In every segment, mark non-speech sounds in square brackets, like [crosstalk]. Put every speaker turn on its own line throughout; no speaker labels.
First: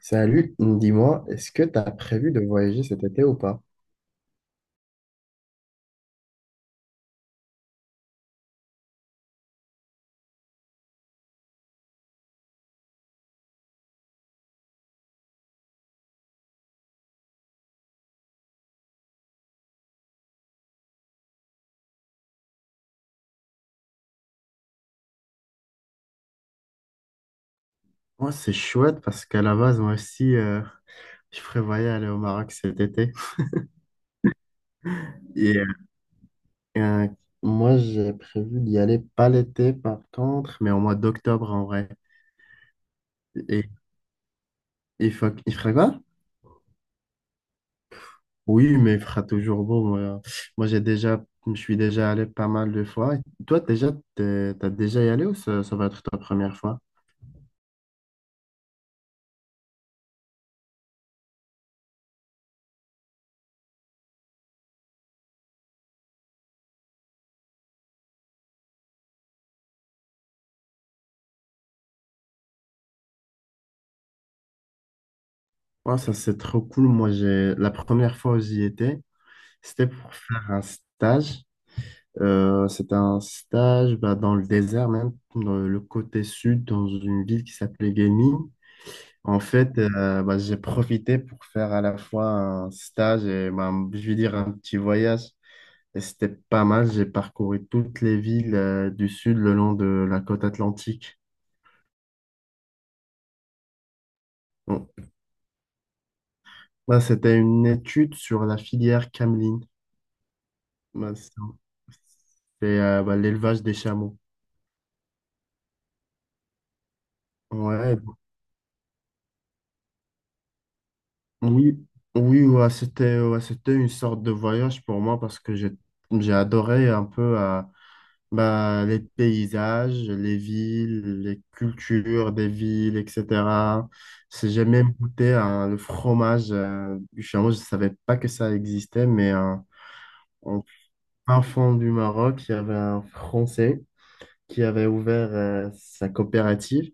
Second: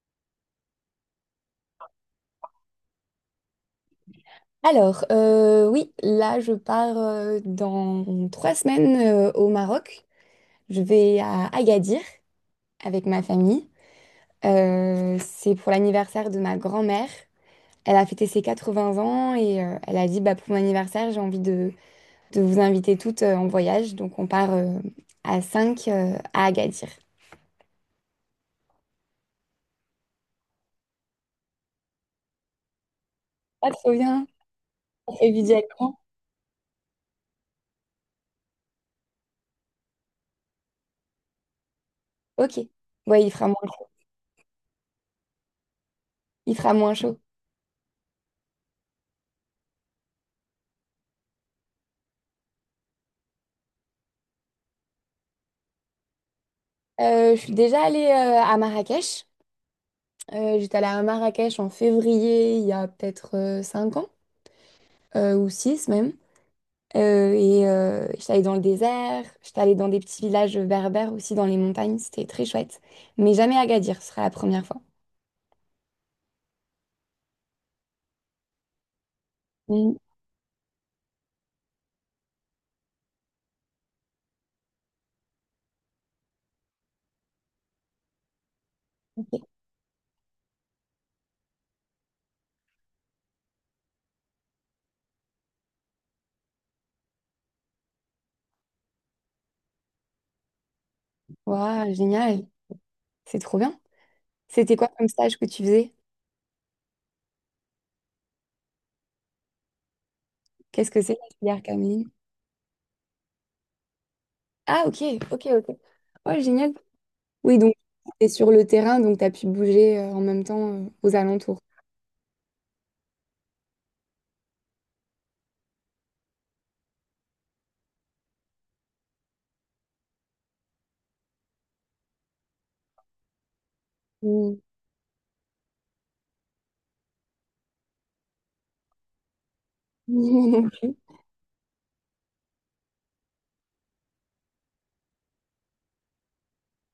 Salut, dis-moi, est-ce que tu as prévu de voyager cet été ou pas?
Alors, oui, là, je pars dans 3 semaines au Maroc. Je vais à Agadir avec ma famille. C'est pour l'anniversaire de ma grand-mère. Elle a fêté ses 80 ans et elle a dit, bah, pour mon anniversaire, j'ai envie de vous inviter toutes en voyage. Donc, on part à 5 à Agadir.
Moi, c'est chouette parce qu'à la base, moi aussi, je prévoyais aller au Maroc cet été.
Ah, trop bien. On fait
Et
viser à.
euh, Moi, j'ai prévu d'y aller pas l'été, par contre, mais au mois d'octobre en vrai.
Ok. Ouais, il fera moins
Et
chaud.
il faut, il fera quoi?
Il fera moins chaud.
Oui, mais il fera toujours beau. Moi, je suis déjà allé pas mal de fois. Toi, déjà, t'as déjà y allé ou ça va être ta première fois?
Je suis déjà allée à Marrakech. J'étais allée à Marrakech en février, il y a peut-être 5 ans, ou 6 même. Et j'étais allée dans le désert, j'étais allée dans des petits villages berbères aussi, dans les montagnes, c'était très chouette. Mais jamais à Agadir, ce sera la première fois.
Ouais, ça, c'est trop cool. Moi, j'ai la première fois où j'y étais, c'était
Mm.
pour faire un stage. C'était un stage bah, dans le désert, même dans le côté sud, dans une ville qui s'appelait Gaming. En
Ok.
fait, bah, j'ai profité pour faire à la fois un stage et bah, je vais dire un petit voyage. Et c'était pas mal. J'ai parcouru toutes les villes du sud le long de la côte atlantique.
Waouh, génial, c'est trop bien. C'était quoi
Bon,
comme stage que tu faisais?
là, c'était une étude sur la filière cameline.
Qu'est-ce que c'est
Bah,
la filière cameline?
bah, l'élevage des chameaux.
Ah, ok, ok, ok. Ouais, génial. Oui, donc
Ouais,
t'es sur le terrain, donc t'as pu bouger en même temps aux alentours.
oui, oui, ouais, c'était une sorte de voyage pour moi parce que j'ai adoré un peu bah, les paysages, les villes, les cultures des villes, etc.
Mm.
J'ai même goûté hein, le fromage du chameau. Je ne savais pas que ça existait, mais
[laughs] Moi
en
non plus.
fin fond du Maroc, il y avait un Français qui avait ouvert sa coopérative,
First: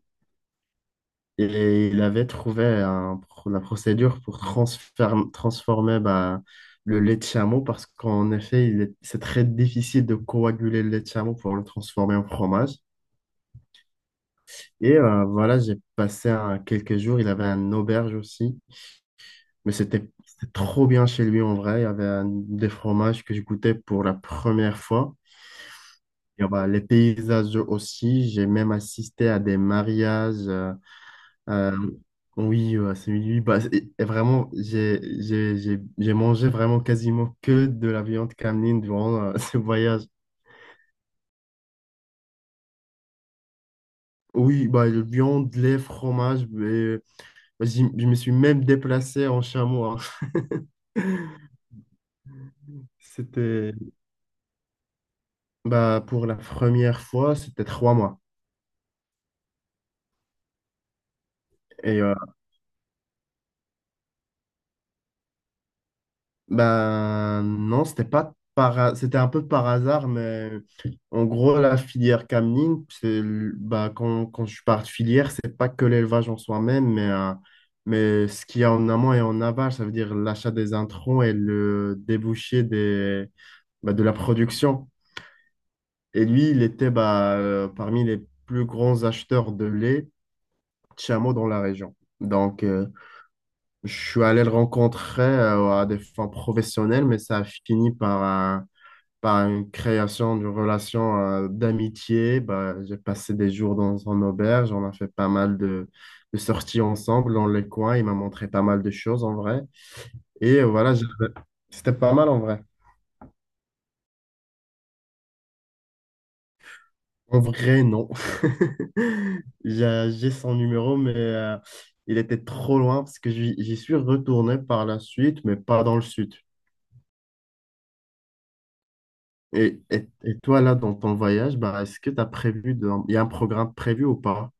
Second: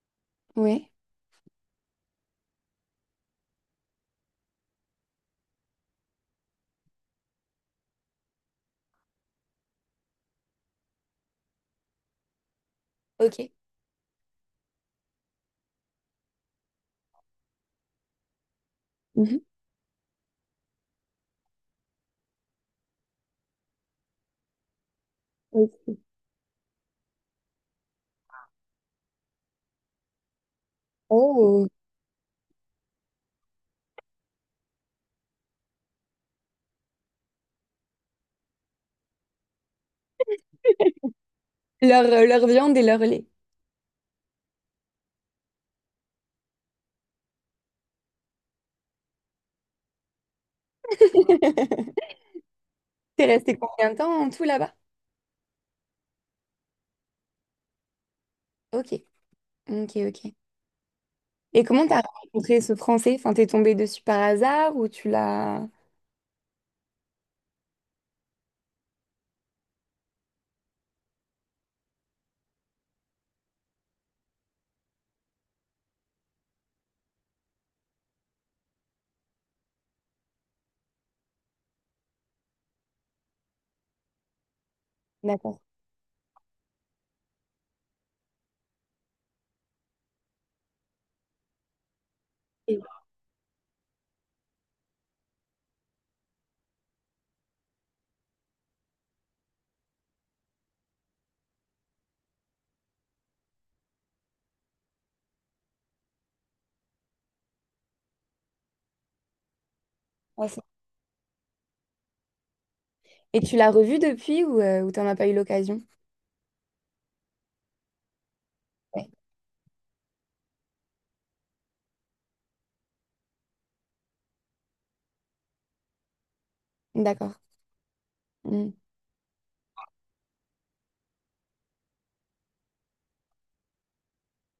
[laughs] Ouais,
et il avait trouvé la procédure pour transformer bah, le lait de chameau parce qu'en effet, c'est très difficile de coaguler le lait de chameau pour le transformer en fromage.
ok.
Et voilà, quelques jours. Il avait une auberge aussi. Mais c'était trop bien chez lui en vrai. Il y des fromages que je goûtais pour la première fois.
Ok.
Bah, les paysages aussi. J'ai même assisté à des mariages.
Oh.
Euh, oui, c'est lui. Et vraiment, j'ai mangé vraiment quasiment que de la viande cameline durant [laughs] ce voyage.
Leur viande et leur lait.
Oui, bah, le viande, lait, fromage. Mais, je me suis même déplacé en chameau, hein. [laughs]
[laughs] T'es resté
C'était
combien de temps en tout là-bas?
bah, pour la première fois, c'était 3 mois.
Ok, ok, ok. Et comment
Et
t'as rencontré ce Français? Enfin, t'es tombé dessus par hasard ou tu l'as…
bah, non, c'était pas par, ha- c'était un peu par hasard, mais en gros, la filière cameline c'est le- bah, quand je parle de filière, c'est pas que l'élevage en soi-même, mais ce qu'il y a en amont et en aval, ça veut dire l'achat des introns et le débouché bah, de la production.
D'accord.
Et lui, il était parmi les plus grands acheteurs de lait de chameaux dans la région. Donc,
Et
je suis allé le rencontrer à des fins professionnelles, mais ça a par une création d'une relation d'amitié. Bah, j'ai passé des jours dans son auberge, on a fait pas mal de sorties ensemble dans les coins. Il m'a montré pas mal de choses en vrai.
ah,
Et
c'est-
voilà, c'était pas mal en vrai.
Tu l'as revu depuis ou t'en as pas eu l'occasion?
En vrai, non. [laughs]
Ouais.
J'ai son numéro, mais il était trop loin parce que j'y suis retourné par la suite, mais pas dans le sud.
D'accord. Mm.
Et toi, là, dans ton voyage, bah, est-ce que tu as prévu de… Il y a un programme prévu ou pas?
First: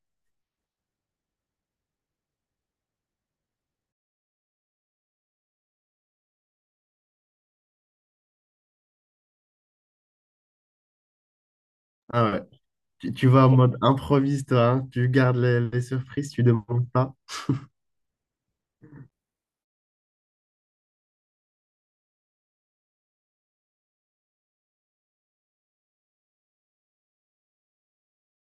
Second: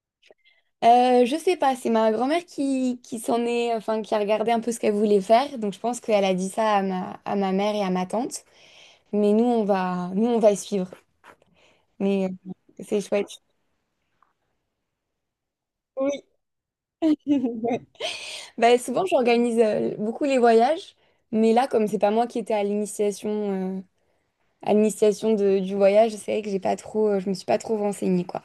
Je sais pas, c'est ma grand-mère qui s'en est, enfin, qui a regardé un peu ce qu'elle voulait faire. Donc je pense qu'elle a dit ça à ma mère et à ma tante. Mais nous, nous, on va suivre. Mais
Ah ouais.
c'est
Tu
chouette.
vas en mode improvise, toi, hein. Tu gardes les
Oui.
surprises, tu demandes pas.
[laughs] Bah, souvent, j'organise beaucoup les voyages, mais là, comme c'est pas moi qui étais à l'initiation du voyage, c'est vrai que j'ai pas trop, je me suis pas trop renseignée, quoi.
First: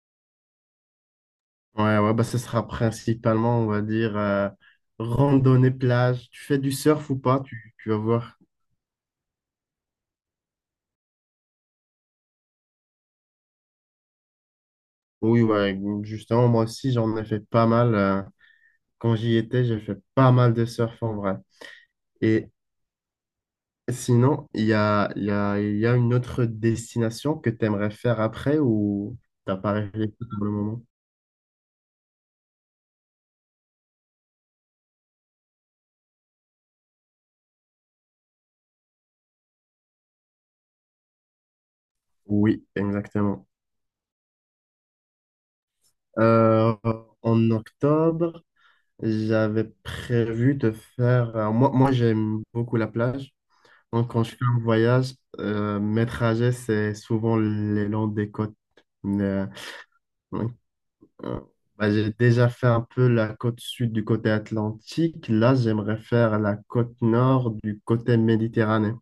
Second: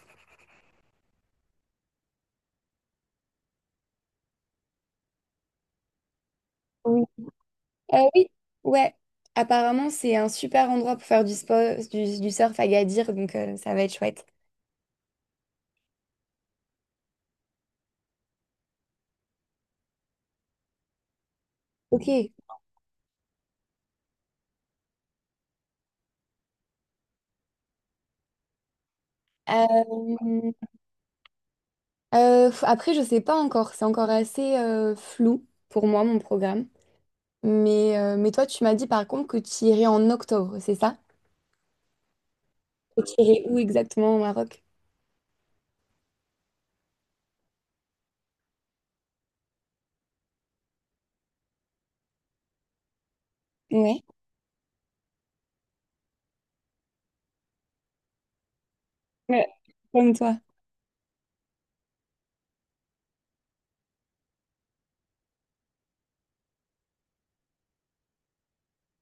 Ouais, ouais, bah, ce sera principalement, on va dire, randonnée, plage. Tu fais du
Oui.
surf ou pas? Tu vas
Oui,
voir.
ouais. Apparemment, c'est un super endroit pour faire du sport, du surf à Gadir, donc ça va être chouette.
Oui, ouais, justement, moi aussi, j'en ai fait pas mal. Quand j'y étais, j'ai fait pas mal de surf en vrai.
Ok.
Et, Sinon, il y a une autre destination que tu aimerais faire après ou t'as pas réfléchi pour le
Euh,
moment?
Après, je sais pas encore. C'est encore assez flou pour moi, mon programme. Mais toi, tu m'as dit par contre que tu irais en octobre, c'est ça?
Oui,
Et tu irais
exactement.
où exactement au Maroc?
Euh, En octobre, j'avais prévu de faire. Moi j'aime beaucoup la plage.
Ouais.
Donc, quand je fais un voyage, mes trajets, c'est souvent les longs des côtes. Mais,
Ouais, comme toi.
euh, bah, j'ai déjà fait un peu la côte sud du côté atlantique. Là, j'aimerais faire la côte nord du côté méditerranéen.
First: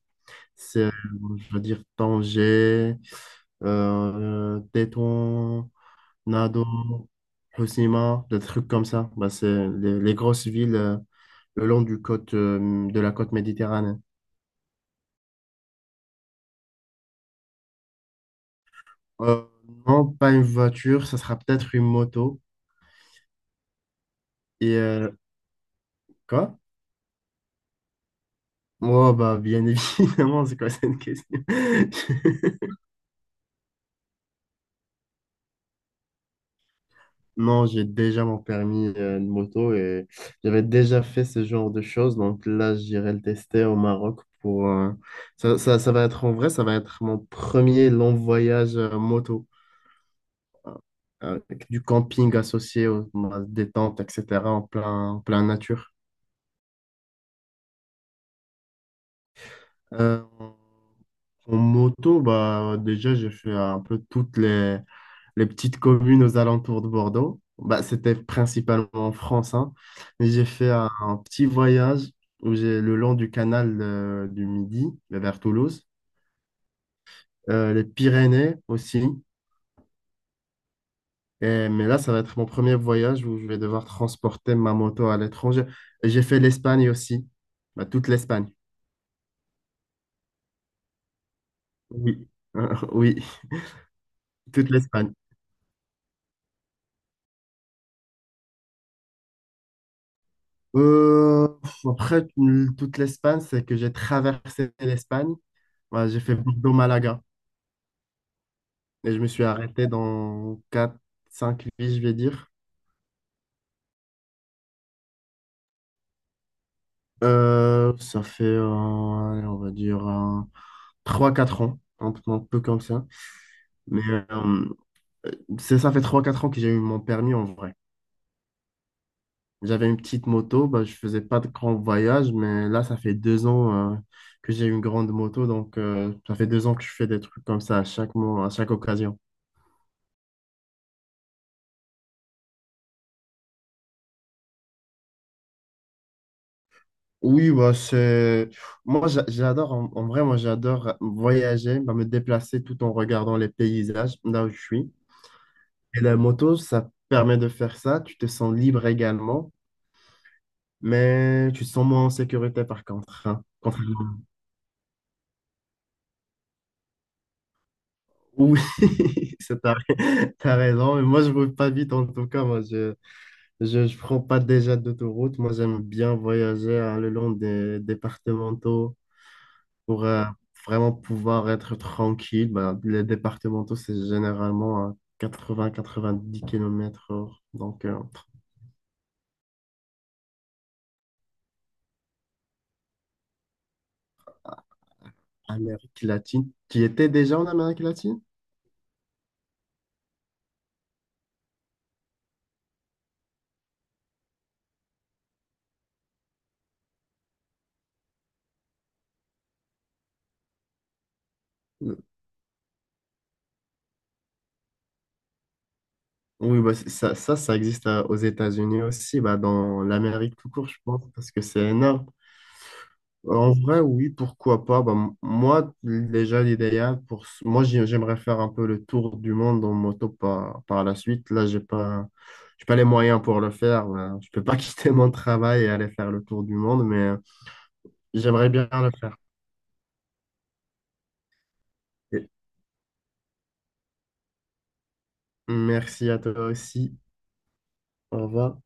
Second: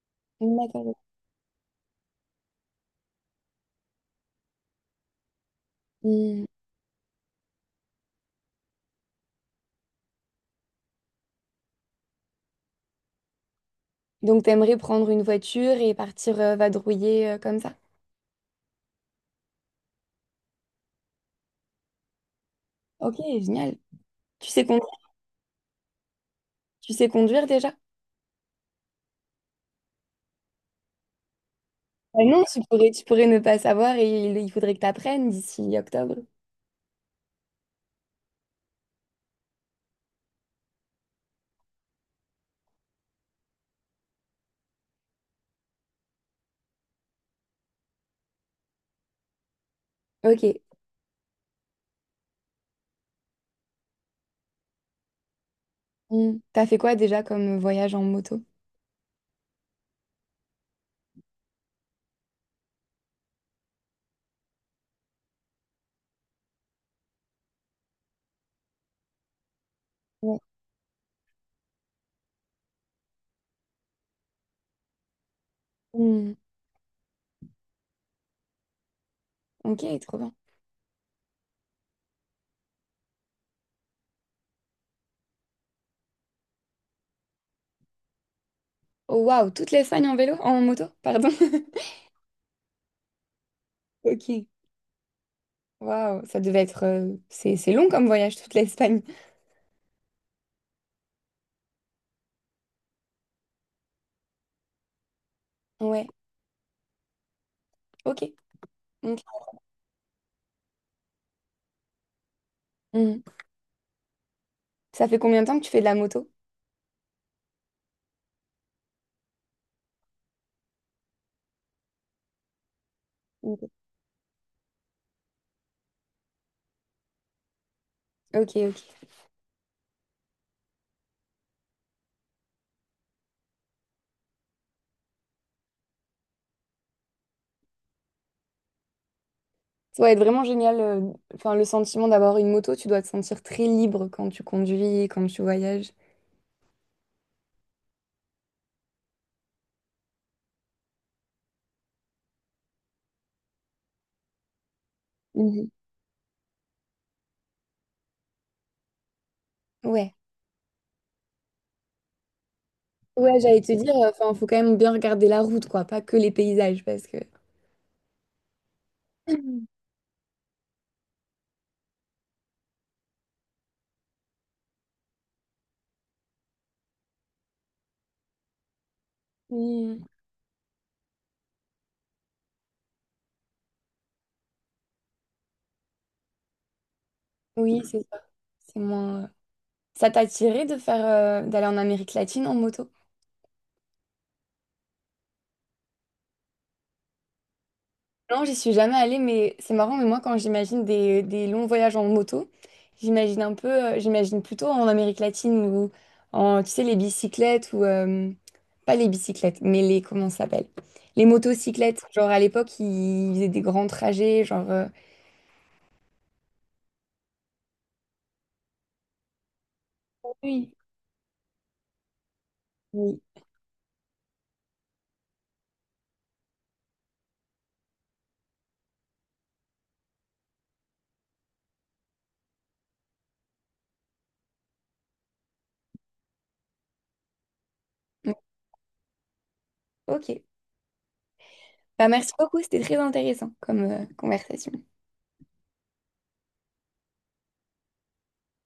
C'est,
D'accord.
je veux dire, Tanger, Tétouan,
Hmm.
Nado, Hoceima, des trucs comme ça. Bah, c'est les grosses villes le long du côte, de la côte méditerranéenne.
Donc, t'aimerais prendre une voiture et partir vadrouiller comme ça?
Euh, non, pas une voiture, ça sera peut-être une moto.
Ok, génial. Tu sais
Et
conduire,
quoi?
Tu sais conduire déjà?
Oh, bah, bien [laughs] évidemment, c'est quoi cette question?
Bah non,
[laughs]
tu pourrais ne pas savoir et il faudrait que tu apprennes d'ici octobre.
Non, j'ai déjà mon permis de moto et j'avais déjà fait ce genre de choses. Donc là, j'irai le tester au Maroc pour… ça va être en vrai, ça va être mon premier long voyage moto
Ok.
avec du camping associé aux à des tentes, etc. en en plein nature.
Hmm. T'as fait quoi déjà comme voyage en moto?
Euh, En moto, bah, déjà, j'ai fait un peu toutes les… les petites communes aux alentours de Bordeaux. Bah, c'était principalement en France, hein. Mais
Ouais.
j'ai fait un petit voyage où j'ai le long du canal du Midi vers Toulouse.
Hmm.
Les Pyrénées aussi.
Ok, trop bien.
Mais là, ça va être mon premier voyage où je vais devoir transporter ma moto à l'étranger. Et j'ai fait l'Espagne aussi, bah, toute l'Espagne.
Oh waouh, toute l'Espagne en vélo, en moto, pardon. [laughs]
Oui, [laughs] oui,
Ok.
toute l'Espagne.
Waouh, ça devait être. C'est long comme voyage, toute l'Espagne.
Euh, Après, toute l'Espagne, c'est que j'ai traversé l'Espagne.
Ouais,
Voilà, j'ai fait Bordeaux-Malaga.
ok.
Et je
Ok.
me suis arrêté dans quatre cinq vies, je vais dire.
Hmm. Ça fait combien de temps que tu fais de la moto?
Euh, ça fait, euh, Allez, on va dire, 3-4 ans, un peu comme ça.
Ok,
Mais euh, c'est ça fait 3 4 ans que j'ai eu mon permis en vrai.
ok. Ok.
J'avais une petite moto, bah, je faisais pas de grands voyages, mais là, ça fait 2 ans que j'ai une grande moto, donc ça fait 2 ans que je fais des trucs comme ça à chaque mois, à chaque occasion.
Ça doit être vraiment génial. Enfin, le sentiment d'avoir une moto, tu dois te sentir très libre quand tu conduis, quand tu voyages.
Oui, bah, c'est… Moi, j'adore, en vrai, moi, j'adore voyager, bah, me déplacer tout en regardant les paysages là où je suis.
Mhm.
Et la moto, ça permet de faire ça. Tu te sens libre également,
Ouais.
mais tu te sens moins en sécurité par contre,
Ouais,
hein.
j'allais te dire,
Contrairement-
enfin, faut quand même bien regarder la route, quoi, pas que les paysages, parce que.
Oui, [laughs] c'est t'as,
[laughs]
[laughs] t'as raison. Mais moi, je roule pas vite en tout cas. Moi, je prends pas déjà d'autoroute. Moi, j'aime bien voyager hein, le long des départementaux.
Mm.
Pour vraiment pouvoir être tranquille. Bah, les départementaux, c'est généralement à 80-90 km heure.
Oui,
Donc,
c'est ça.
entre
C'est moins. Ça t'a attiré de d'aller en Amérique latine en moto?
Amérique latine. Tu étais déjà en Amérique latine?
Non, j'y suis jamais allée, mais c'est marrant, mais moi quand j'imagine des longs voyages en moto, j'imagine un peu, j'imagine plutôt en Amérique latine ou en, tu sais, les bicyclettes ou, pas les bicyclettes, mais les, comment ça s'appelle? Les
Euh,
motocyclettes, genre à l'époque, ils faisaient des grands trajets, genre…
Oui, ça existe aux États-Unis aussi, bah, dans l'Amérique tout court,
Oui.
je pense, parce que c'est énorme.
Oui.
En vrai, oui, pourquoi pas. Bah, moi, déjà, l'idéal, pour… moi, j'aimerais faire un peu le tour du monde en moto par la suite. Là, j'ai pas les moyens pour le faire. Voilà. Je peux pas [laughs] quitter mon travail et aller faire le tour du monde, mais j'aimerais bien le faire.
Ok. Bah,
Et
merci beaucoup, c'était très intéressant comme conversation.
merci à toi aussi. Au revoir.